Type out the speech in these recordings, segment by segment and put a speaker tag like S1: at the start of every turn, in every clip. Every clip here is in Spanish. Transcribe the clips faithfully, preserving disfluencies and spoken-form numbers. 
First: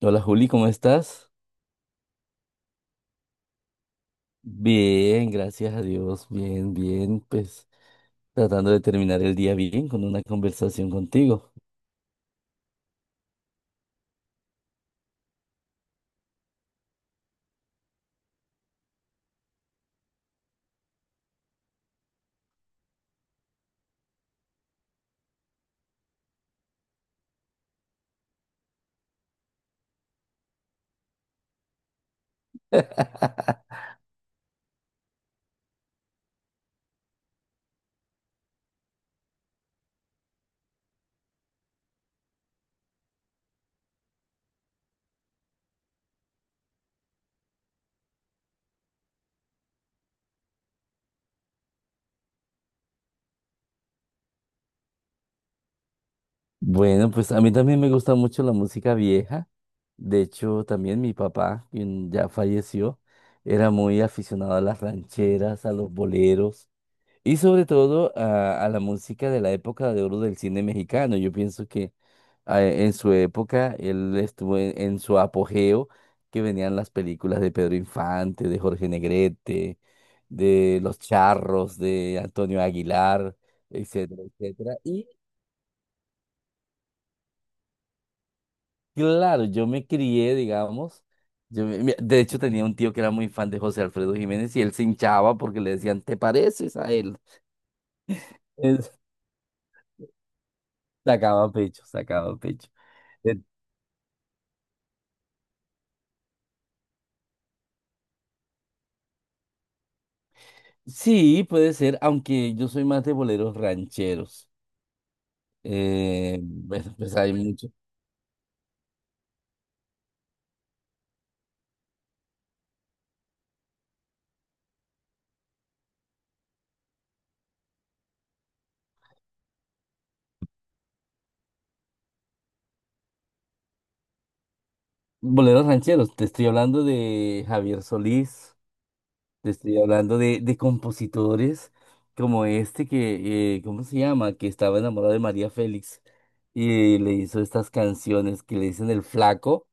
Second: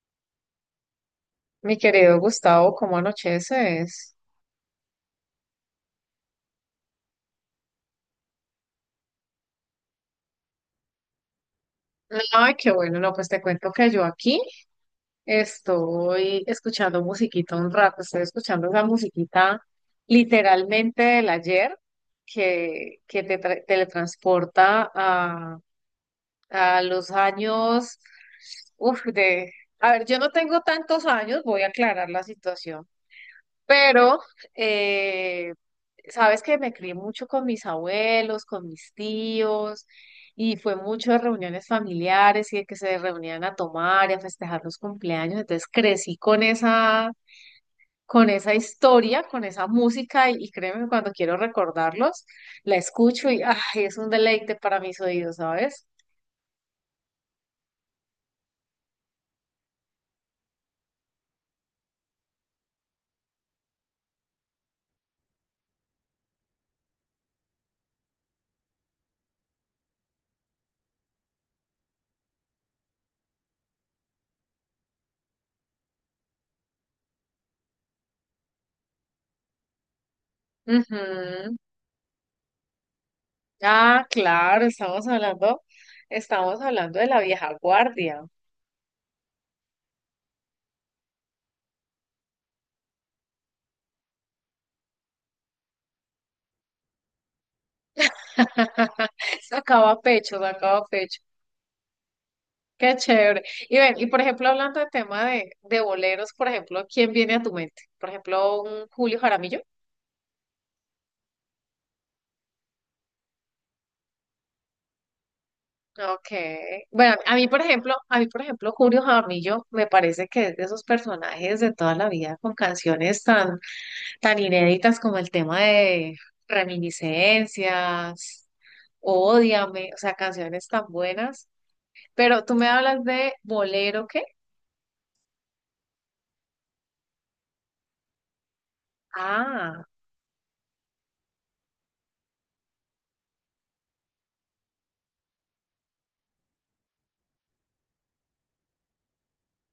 S1: Hola Juli, ¿cómo estás?
S2: Mi querido Gustavo, ¿cómo anocheces?
S1: Bien, gracias a Dios, bien, bien, pues tratando de terminar el día bien con una conversación contigo.
S2: Ay, qué bueno, no, pues te cuento que yo aquí estoy escuchando musiquita un rato, estoy escuchando esa musiquita literalmente del ayer que, que te tra- teletransporta a, a los años, uf, de, a ver, yo no tengo tantos años, voy a aclarar la situación. Pero, eh, sabes que me crié mucho con mis abuelos, con mis tíos, y fue mucho de reuniones familiares y de que se reunían a tomar y a festejar los cumpleaños. Entonces crecí con esa, con esa historia, con esa música, y, y créeme, que cuando quiero recordarlos, la escucho y ay, es un deleite para mis oídos, ¿sabes?
S1: Bueno, pues a mí también me gusta mucho la música vieja. De hecho, también mi papá, quien ya falleció, era muy aficionado a las rancheras, a los boleros. Y sobre todo a, a la música de la época de oro del cine mexicano. Yo pienso que ah, e, en su época él estuvo en, en su apogeo, que venían las películas de Pedro Infante, de Jorge Negrete, de Los
S2: Ujú.
S1: Charros, de Antonio Aguilar,
S2: Ah,
S1: etcétera,
S2: claro,
S1: etcétera. Y
S2: estamos hablando, estamos hablando de la vieja guardia.
S1: claro, yo me crié, digamos. Yo me- me- de hecho, tenía un tío que era muy fan de José Alfredo Jiménez y él se hinchaba porque le decían, ¿te pareces a él?
S2: Sacaba pecho, sacaba
S1: Él
S2: pecho.
S1: sacaba pecho, sacaba pecho.
S2: Qué chévere. Y ven, y por ejemplo, hablando de tema de, de boleros, por ejemplo, ¿quién viene a tu mente? Por ejemplo, un Julio Jaramillo.
S1: Sí, puede ser, aunque yo soy más de boleros rancheros. Eh,
S2: Okay.
S1: bueno, pues
S2: Bueno,
S1: hay
S2: a mí, por
S1: muchos.
S2: ejemplo, a mí, por ejemplo, Julio Jaramillo me parece que es de esos personajes de toda la vida con canciones tan, tan inéditas como el tema de Reminiscencias, Ódiame, o sea, canciones tan buenas. Pero tú me hablas de bolero, ¿qué?
S1: Boleros rancheros, te estoy hablando de Javier Solís, te estoy
S2: Ah,
S1: hablando de, de compositores como este que, eh, ¿cómo se llama? Que estaba enamorado de María Félix y le hizo estas canciones que le dicen El Flaco.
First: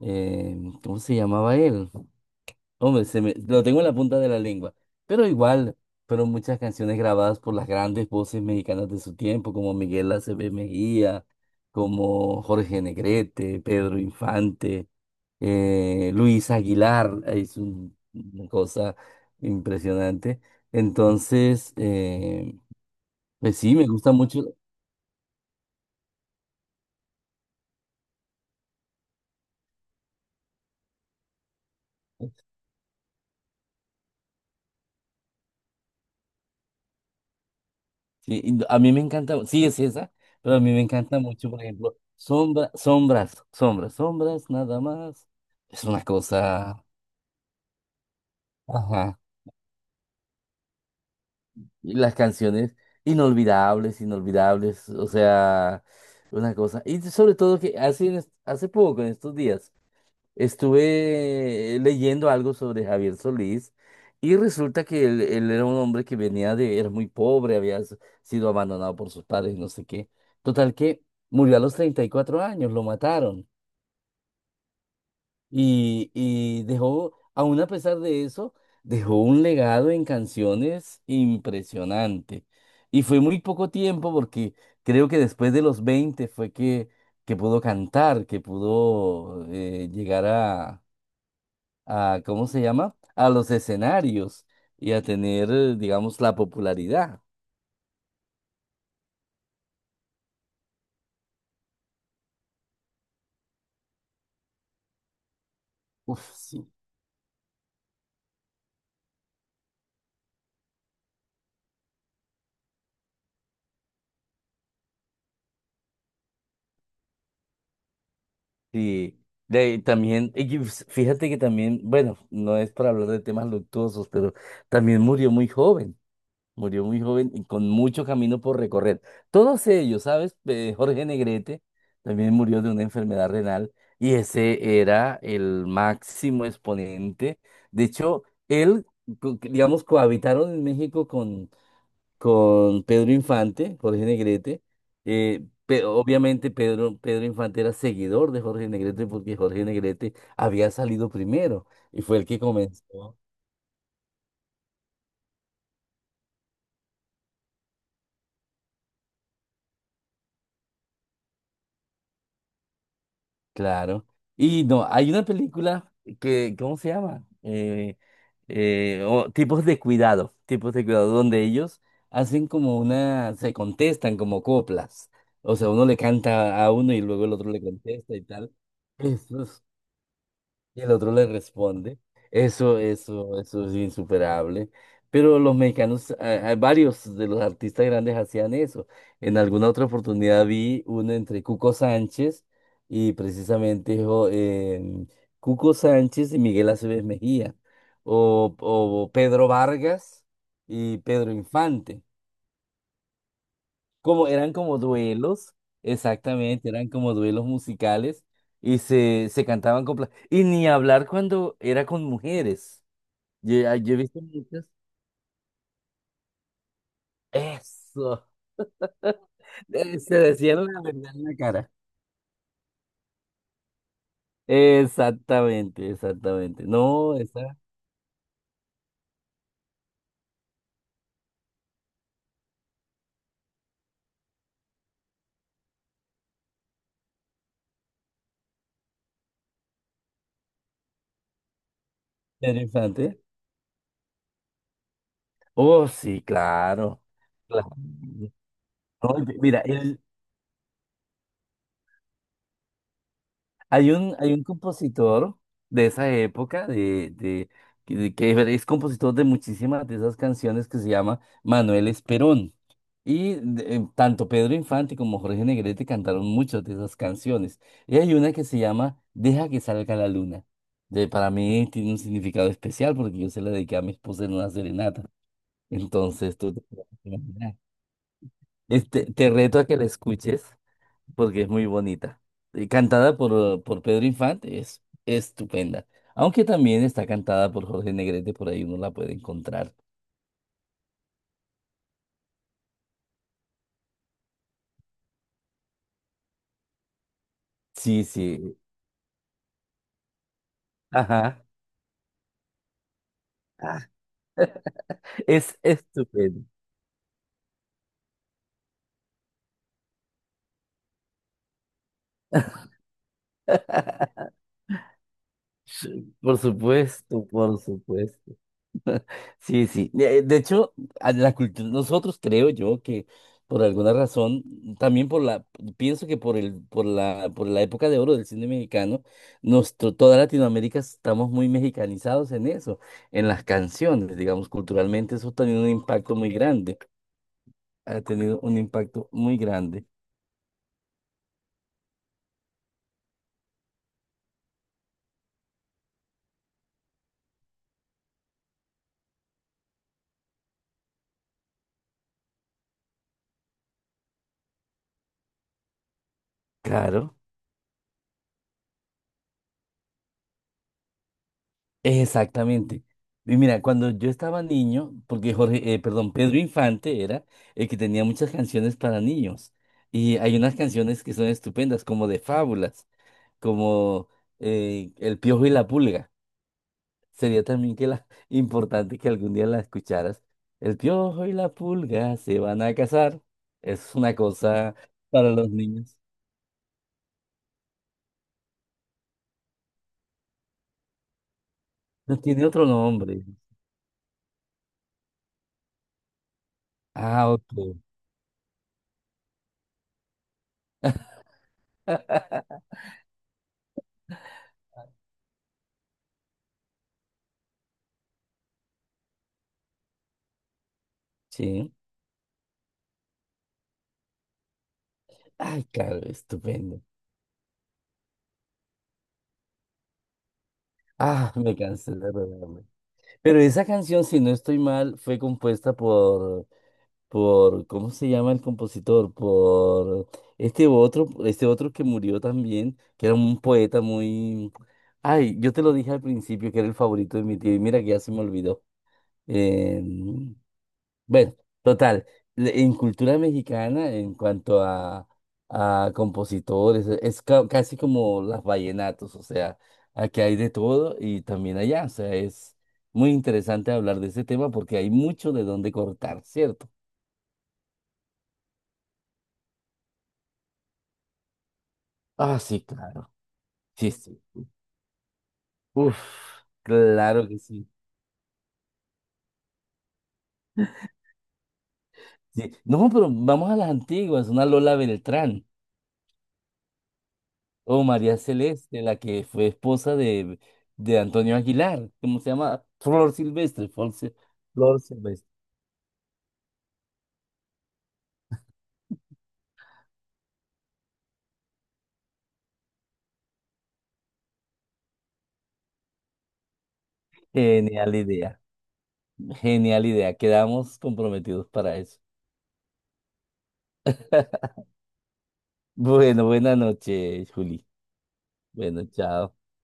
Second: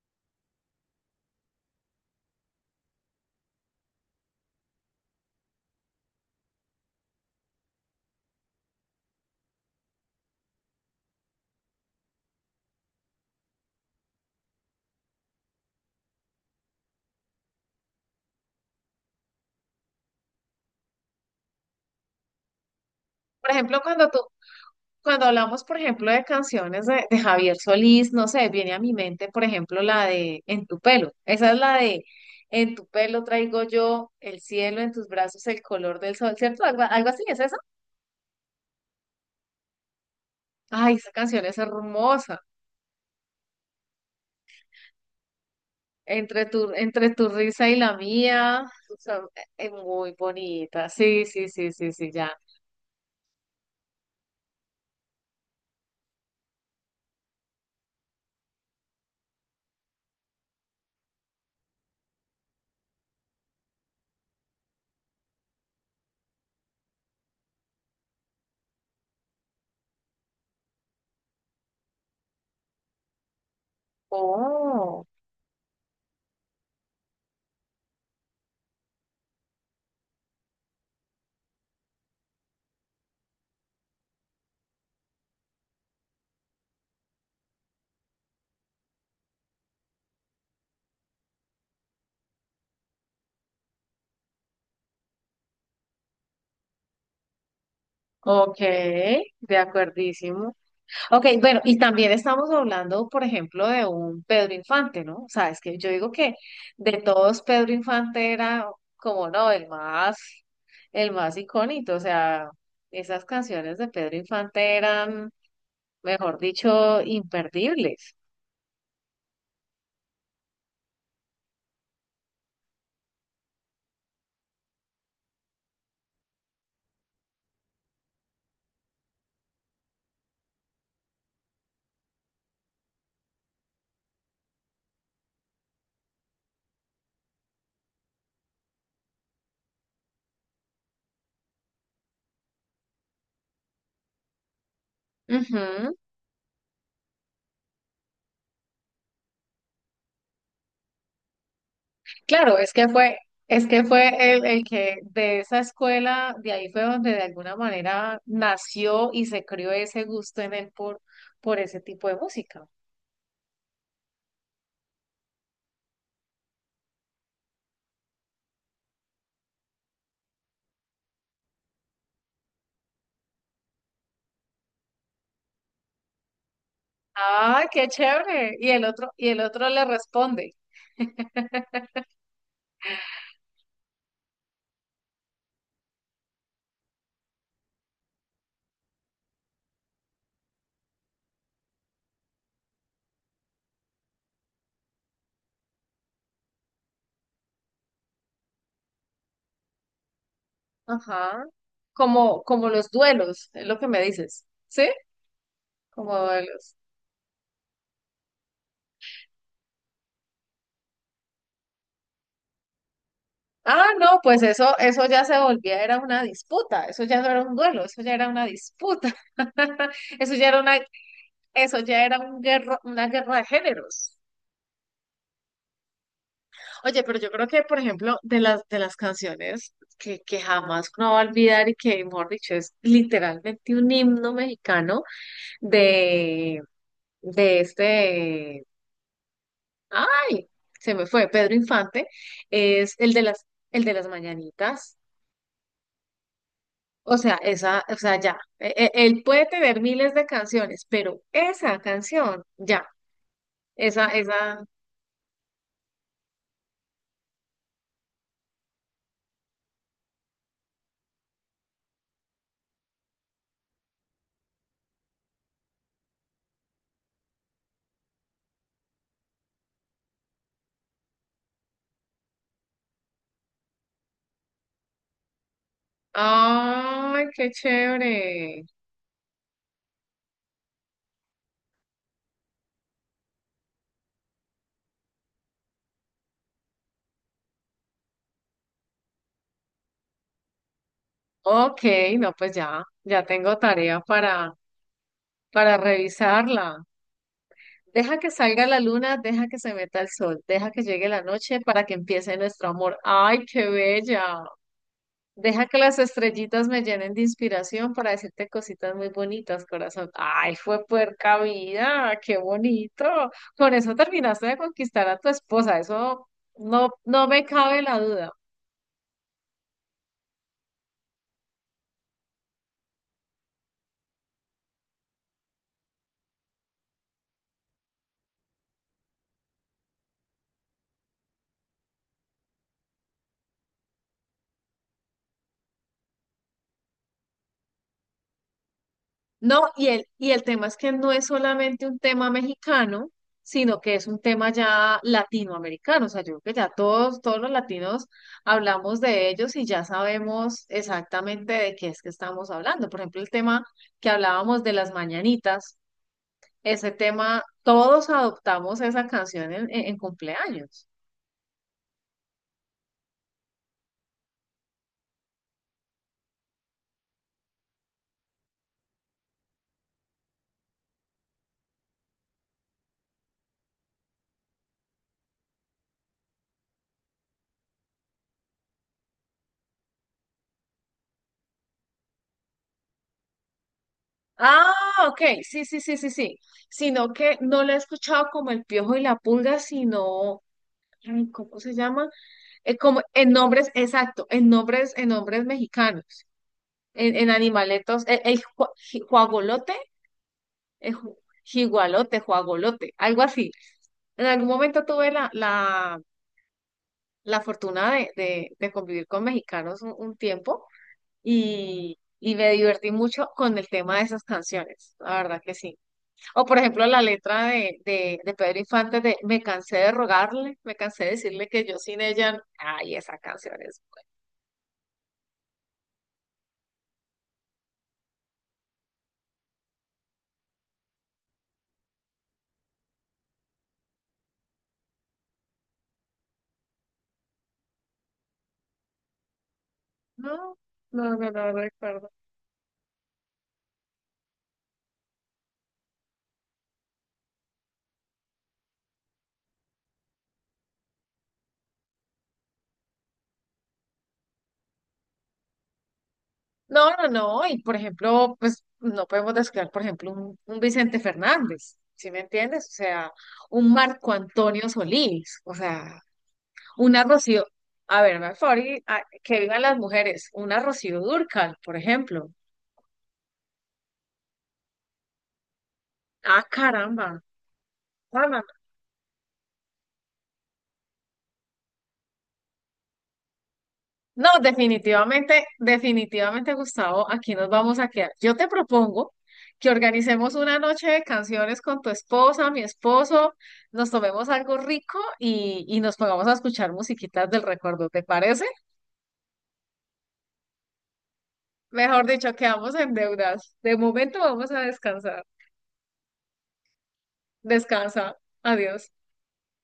S1: Eh, ¿cómo se llamaba él? Hombre, se me, lo tengo en la punta de la lengua. Pero igual, fueron muchas canciones grabadas por las grandes voces mexicanas de su tiempo, como Miguel Aceves Mejía, como Jorge Negrete, Pedro Infante, eh, Luis Aguilar, eh, es un- una cosa impresionante. Entonces, eh,
S2: por
S1: pues sí,
S2: ejemplo,
S1: me
S2: cuando
S1: gusta
S2: tú,
S1: mucho.
S2: cuando hablamos, por ejemplo, de canciones de, de Javier Solís, no sé, viene a mi mente, por ejemplo, la de En tu pelo. Esa es la de En tu pelo traigo yo el cielo, en tus brazos el color del sol, ¿cierto? Algo, algo así, ¿es esa?
S1: Sí, y a mí me encanta, sí es esa, pero a mí me
S2: Ay, esa
S1: encanta
S2: canción
S1: mucho,
S2: es
S1: por ejemplo,
S2: hermosa.
S1: sombra, sombras, sombras, sombras, nada más. Es una
S2: Entre tu,
S1: cosa.
S2: entre tu risa y la mía, o
S1: Ajá.
S2: sea, e, es muy bonita. Sí, sí, sí, sí,
S1: Y
S2: sí,
S1: las
S2: ya.
S1: canciones inolvidables, inolvidables, o sea, una cosa. Y sobre todo que hace, en est- hace poco, en estos días, estuve leyendo algo sobre Javier Solís y resulta que él, él era un hombre que venía de, era muy pobre, había s- sido abandonado por sus padres, no sé qué. Total que murió a los treinta y cuatro años, lo mataron.
S2: Oh,
S1: Y, y dejó, aún a pesar de eso, dejó un legado en canciones impresionante. Y fue muy poco tiempo porque creo que después de los veinte fue que, que pudo cantar, que pudo eh, llegar a, a, ¿cómo se llama? A los escenarios y a tener, eh, digamos, la popularidad.
S2: ok, de acuerdísimo. Ok, bueno, y también estamos hablando, por ejemplo, de un Pedro Infante, ¿no? O sea, es que yo digo
S1: Uf,
S2: que
S1: sí.
S2: de todos Pedro Infante era como, no, el más, el más icónico, o sea, esas canciones de Pedro Infante eran, mejor dicho, imperdibles.
S1: Sí, de ahí también, y que pues, fíjate que también, bueno, no es para hablar de temas luctuosos, pero también murió muy joven. Murió muy joven y con mucho camino por recorrer. Todos ellos, ¿sabes? Eh, Jorge Negrete también murió de una enfermedad renal y ese era el máximo exponente. De hecho, él, co- digamos, cohabitaron en México con, con Pedro Infante, Jorge Negrete. Eh, pe-
S2: Ujú.
S1: obviamente Pedro, Pedro Infante era seguidor de Jorge Negrete porque Jorge Negrete había salido primero y fue el que
S2: Claro, es que fue,
S1: comenzó.
S2: es que fue el, el que de esa escuela, de ahí fue donde de alguna manera nació y se crió ese gusto en él por, por ese tipo de música.
S1: Claro. Y no, hay una película que, ¿cómo se llama? Eh, eh, o- tipos de cuidado, tipos de cuidado, donde ellos hacen como una, se contestan como coplas. O sea, uno le canta a uno y luego el otro le
S2: Ah, qué
S1: contesta y tal.
S2: chévere. Y el otro, y el
S1: Eso
S2: otro le responde.
S1: y el otro le responde, eso, eso, eso es insuperable. Pero los mexicanos, a- a varios de los artistas grandes hacían eso. En alguna otra oportunidad vi uno entre Cuco Sánchez y precisamente dijo, em, Cuco Sánchez y Miguel Aceves Mejía, o, o Pedro Vargas y Pedro
S2: Ajá.
S1: Infante.
S2: Como, como los duelos, es lo que me
S1: Como
S2: dices.
S1: eran como
S2: ¿Sí?
S1: duelos,
S2: Como
S1: exactamente,
S2: duelos.
S1: eran como duelos musicales y se, se cantaban con... pla- Y ni hablar cuando era con mujeres. Yo, ah,
S2: Ah,
S1: yo he
S2: no,
S1: visto
S2: pues
S1: muchas.
S2: eso, eso ya se volvía, era una disputa. Eso ya no era un duelo, eso ya
S1: Eso.
S2: era una disputa.
S1: Eh, Se
S2: Eso ya era
S1: decían
S2: una,
S1: la verdad en la cara.
S2: eso ya era un guerra, una guerra de géneros.
S1: Exactamente, exactamente.
S2: Oye,
S1: No,
S2: pero yo creo
S1: está
S2: que, por ejemplo, de las, de las canciones que, que jamás uno va a olvidar y que, mejor dicho, es literalmente un himno mexicano de de este, ay, se me fue, Pedro Infante, es el de
S1: interesante.
S2: las, el de las mañanitas.
S1: Oh, sí, claro.
S2: O sea,
S1: Claro.
S2: esa, o sea, ya, e- e-
S1: No,
S2: él
S1: y-
S2: puede
S1: mira,
S2: tener miles de canciones, pero esa canción, ya,
S1: hay
S2: esa,
S1: un, hay un
S2: esa,
S1: compositor de esa época, de, de, que de- que es compositor de muchísimas de esas canciones que se llama Manuel Esperón. Y de- eh, tanto Pedro Infante como Jorge Negrete cantaron muchas de esas canciones. Y hay una que se llama Deja que salga la luna. De, para mí tiene un significado especial porque yo se la dediqué a mi esposa en una serenata. Entonces, tú te puedes
S2: ay, qué
S1: imaginar.
S2: chévere.
S1: Este, te reto a que la escuches porque es muy bonita. Y cantada por, eh, por Pedro Infante, es estupenda. Aunque también está cantada por Jorge Negrete, por ahí uno la puede encontrar.
S2: Ok, no, pues ya, ya tengo tarea para, para revisarla.
S1: Sí,
S2: Deja que
S1: sí.
S2: salga la luna, deja que se meta el sol, deja que llegue la
S1: Ajá.
S2: noche para que empiece nuestro amor. ¡Ay, qué bella!
S1: Es
S2: Deja que las
S1: estupenda.
S2: estrellitas me llenen de inspiración para decirte cositas muy bonitas, corazón. Ay, fue puerca vida, qué bonito. Con eso terminaste de conquistar a tu esposa, eso
S1: Por
S2: no,
S1: supuesto,
S2: no me
S1: por
S2: cabe la duda.
S1: supuesto. Sí, sí. De de hecho, a la cultura, nosotros creo yo que por alguna razón, también por la, pienso que por el, por la, por la época de oro del cine mexicano, nuestro, toda Latinoamérica estamos muy mexicanizados en eso, en las canciones, digamos, culturalmente eso ha tenido un impacto muy grande, ha tenido un impacto muy
S2: No,
S1: grande.
S2: y el, y el tema es que no es solamente un tema mexicano, sino que es un tema ya latinoamericano. O sea, yo creo que ya todos, todos los latinos hablamos de ellos y ya sabemos exactamente de qué es que estamos hablando. Por ejemplo, el tema que hablábamos de las mañanitas. Ese
S1: Claro.
S2: tema, todos adoptamos esa canción en, en- en cumpleaños.
S1: Exactamente. Y mira, cuando yo estaba niño, porque Jorge, eh, perdón, Pedro Infante era el que tenía muchas canciones para niños. Y hay unas canciones que son estupendas, como de fábulas, como eh, El Piojo y la Pulga. Sería también que la, importante que algún día la escucharas. El Piojo y la Pulga se van a casar. Es una
S2: Ah,
S1: cosa
S2: ok,
S1: para los
S2: sí, sí, sí,
S1: niños.
S2: sí, sí. Sino que no la he escuchado como El Piojo y la Pulga, sino, ay, ¿cómo se llama?
S1: No tiene otro
S2: Eh, como
S1: nombre.
S2: en nombres, exacto, en nombres, en nombres mexicanos, en,
S1: Ah,
S2: en
S1: ok.
S2: animaletos, el, el jua- ji- juagolote, el ju- jigualote, juagolote, algo así. En algún momento tuve la, la, la fortuna de, de, de convivir con mexicanos un un tiempo.
S1: Sí.
S2: Y, y me divertí mucho con el tema de esas canciones, la verdad que
S1: Ay,
S2: sí.
S1: claro,
S2: O por
S1: estupendo.
S2: ejemplo la letra de, de, de Pedro Infante de Me cansé de rogarle, me cansé de
S1: Ah,
S2: decirle
S1: me
S2: que yo
S1: cansé
S2: sin
S1: de
S2: ella,
S1: rogarme.
S2: ay, esa
S1: Pero
S2: canción
S1: esa
S2: es...
S1: canción, si no estoy mal, fue compuesta por, por, ¿cómo se llama el compositor? Por este otro, este otro que murió también, que era un poeta muy... Ay, yo te lo dije al principio que era el favorito de mi tío y mira que ya se me olvidó. Em,
S2: No, no, no, no
S1: bueno,
S2: no
S1: total,
S2: recuerdo.
S1: le- en cultura mexicana, en cuanto a, a compositores, e- es ca- casi como las vallenatos, o sea, aquí hay de todo y también allá, o sea, es muy interesante hablar de ese tema porque hay mucho de dónde cortar, ¿cierto?
S2: No, no, no, y por ejemplo, pues no podemos descuidar, por ejemplo, un, un Vicente Fernández, ¿sí me
S1: Ah, sí,
S2: entiendes? O sea,
S1: claro.
S2: un
S1: Sí,
S2: Marco
S1: sí.
S2: Antonio Solís, o
S1: Uf,
S2: sea, una
S1: claro que
S2: Rocío,
S1: sí.
S2: a ver, me favor, y- a- que vivan las mujeres, una Rocío Dúrcal, por ejemplo.
S1: Sí. No, pero vamos a las antiguas, una Lola Beltrán.
S2: Ah, caramba.
S1: O María
S2: Juana.
S1: Celeste, la que fue esposa de, de Antonio Aguilar, ¿cómo se llama? Flor Silvestre, Flor, Sil-
S2: No,
S1: Flor Silvestre.
S2: definitivamente, definitivamente, Gustavo, aquí nos vamos a quedar. Yo te propongo que organicemos una noche de canciones con tu esposa, mi esposo, nos tomemos algo rico y, y nos pongamos a escuchar musiquitas del recuerdo,
S1: Genial
S2: ¿te
S1: idea,
S2: parece?
S1: genial idea. Quedamos comprometidos para eso.
S2: Mejor dicho, quedamos en deudas. De momento vamos a descansar.
S1: Bueno, buena noche, Juli.
S2: Descansa.
S1: Bueno,
S2: Adiós.
S1: chao.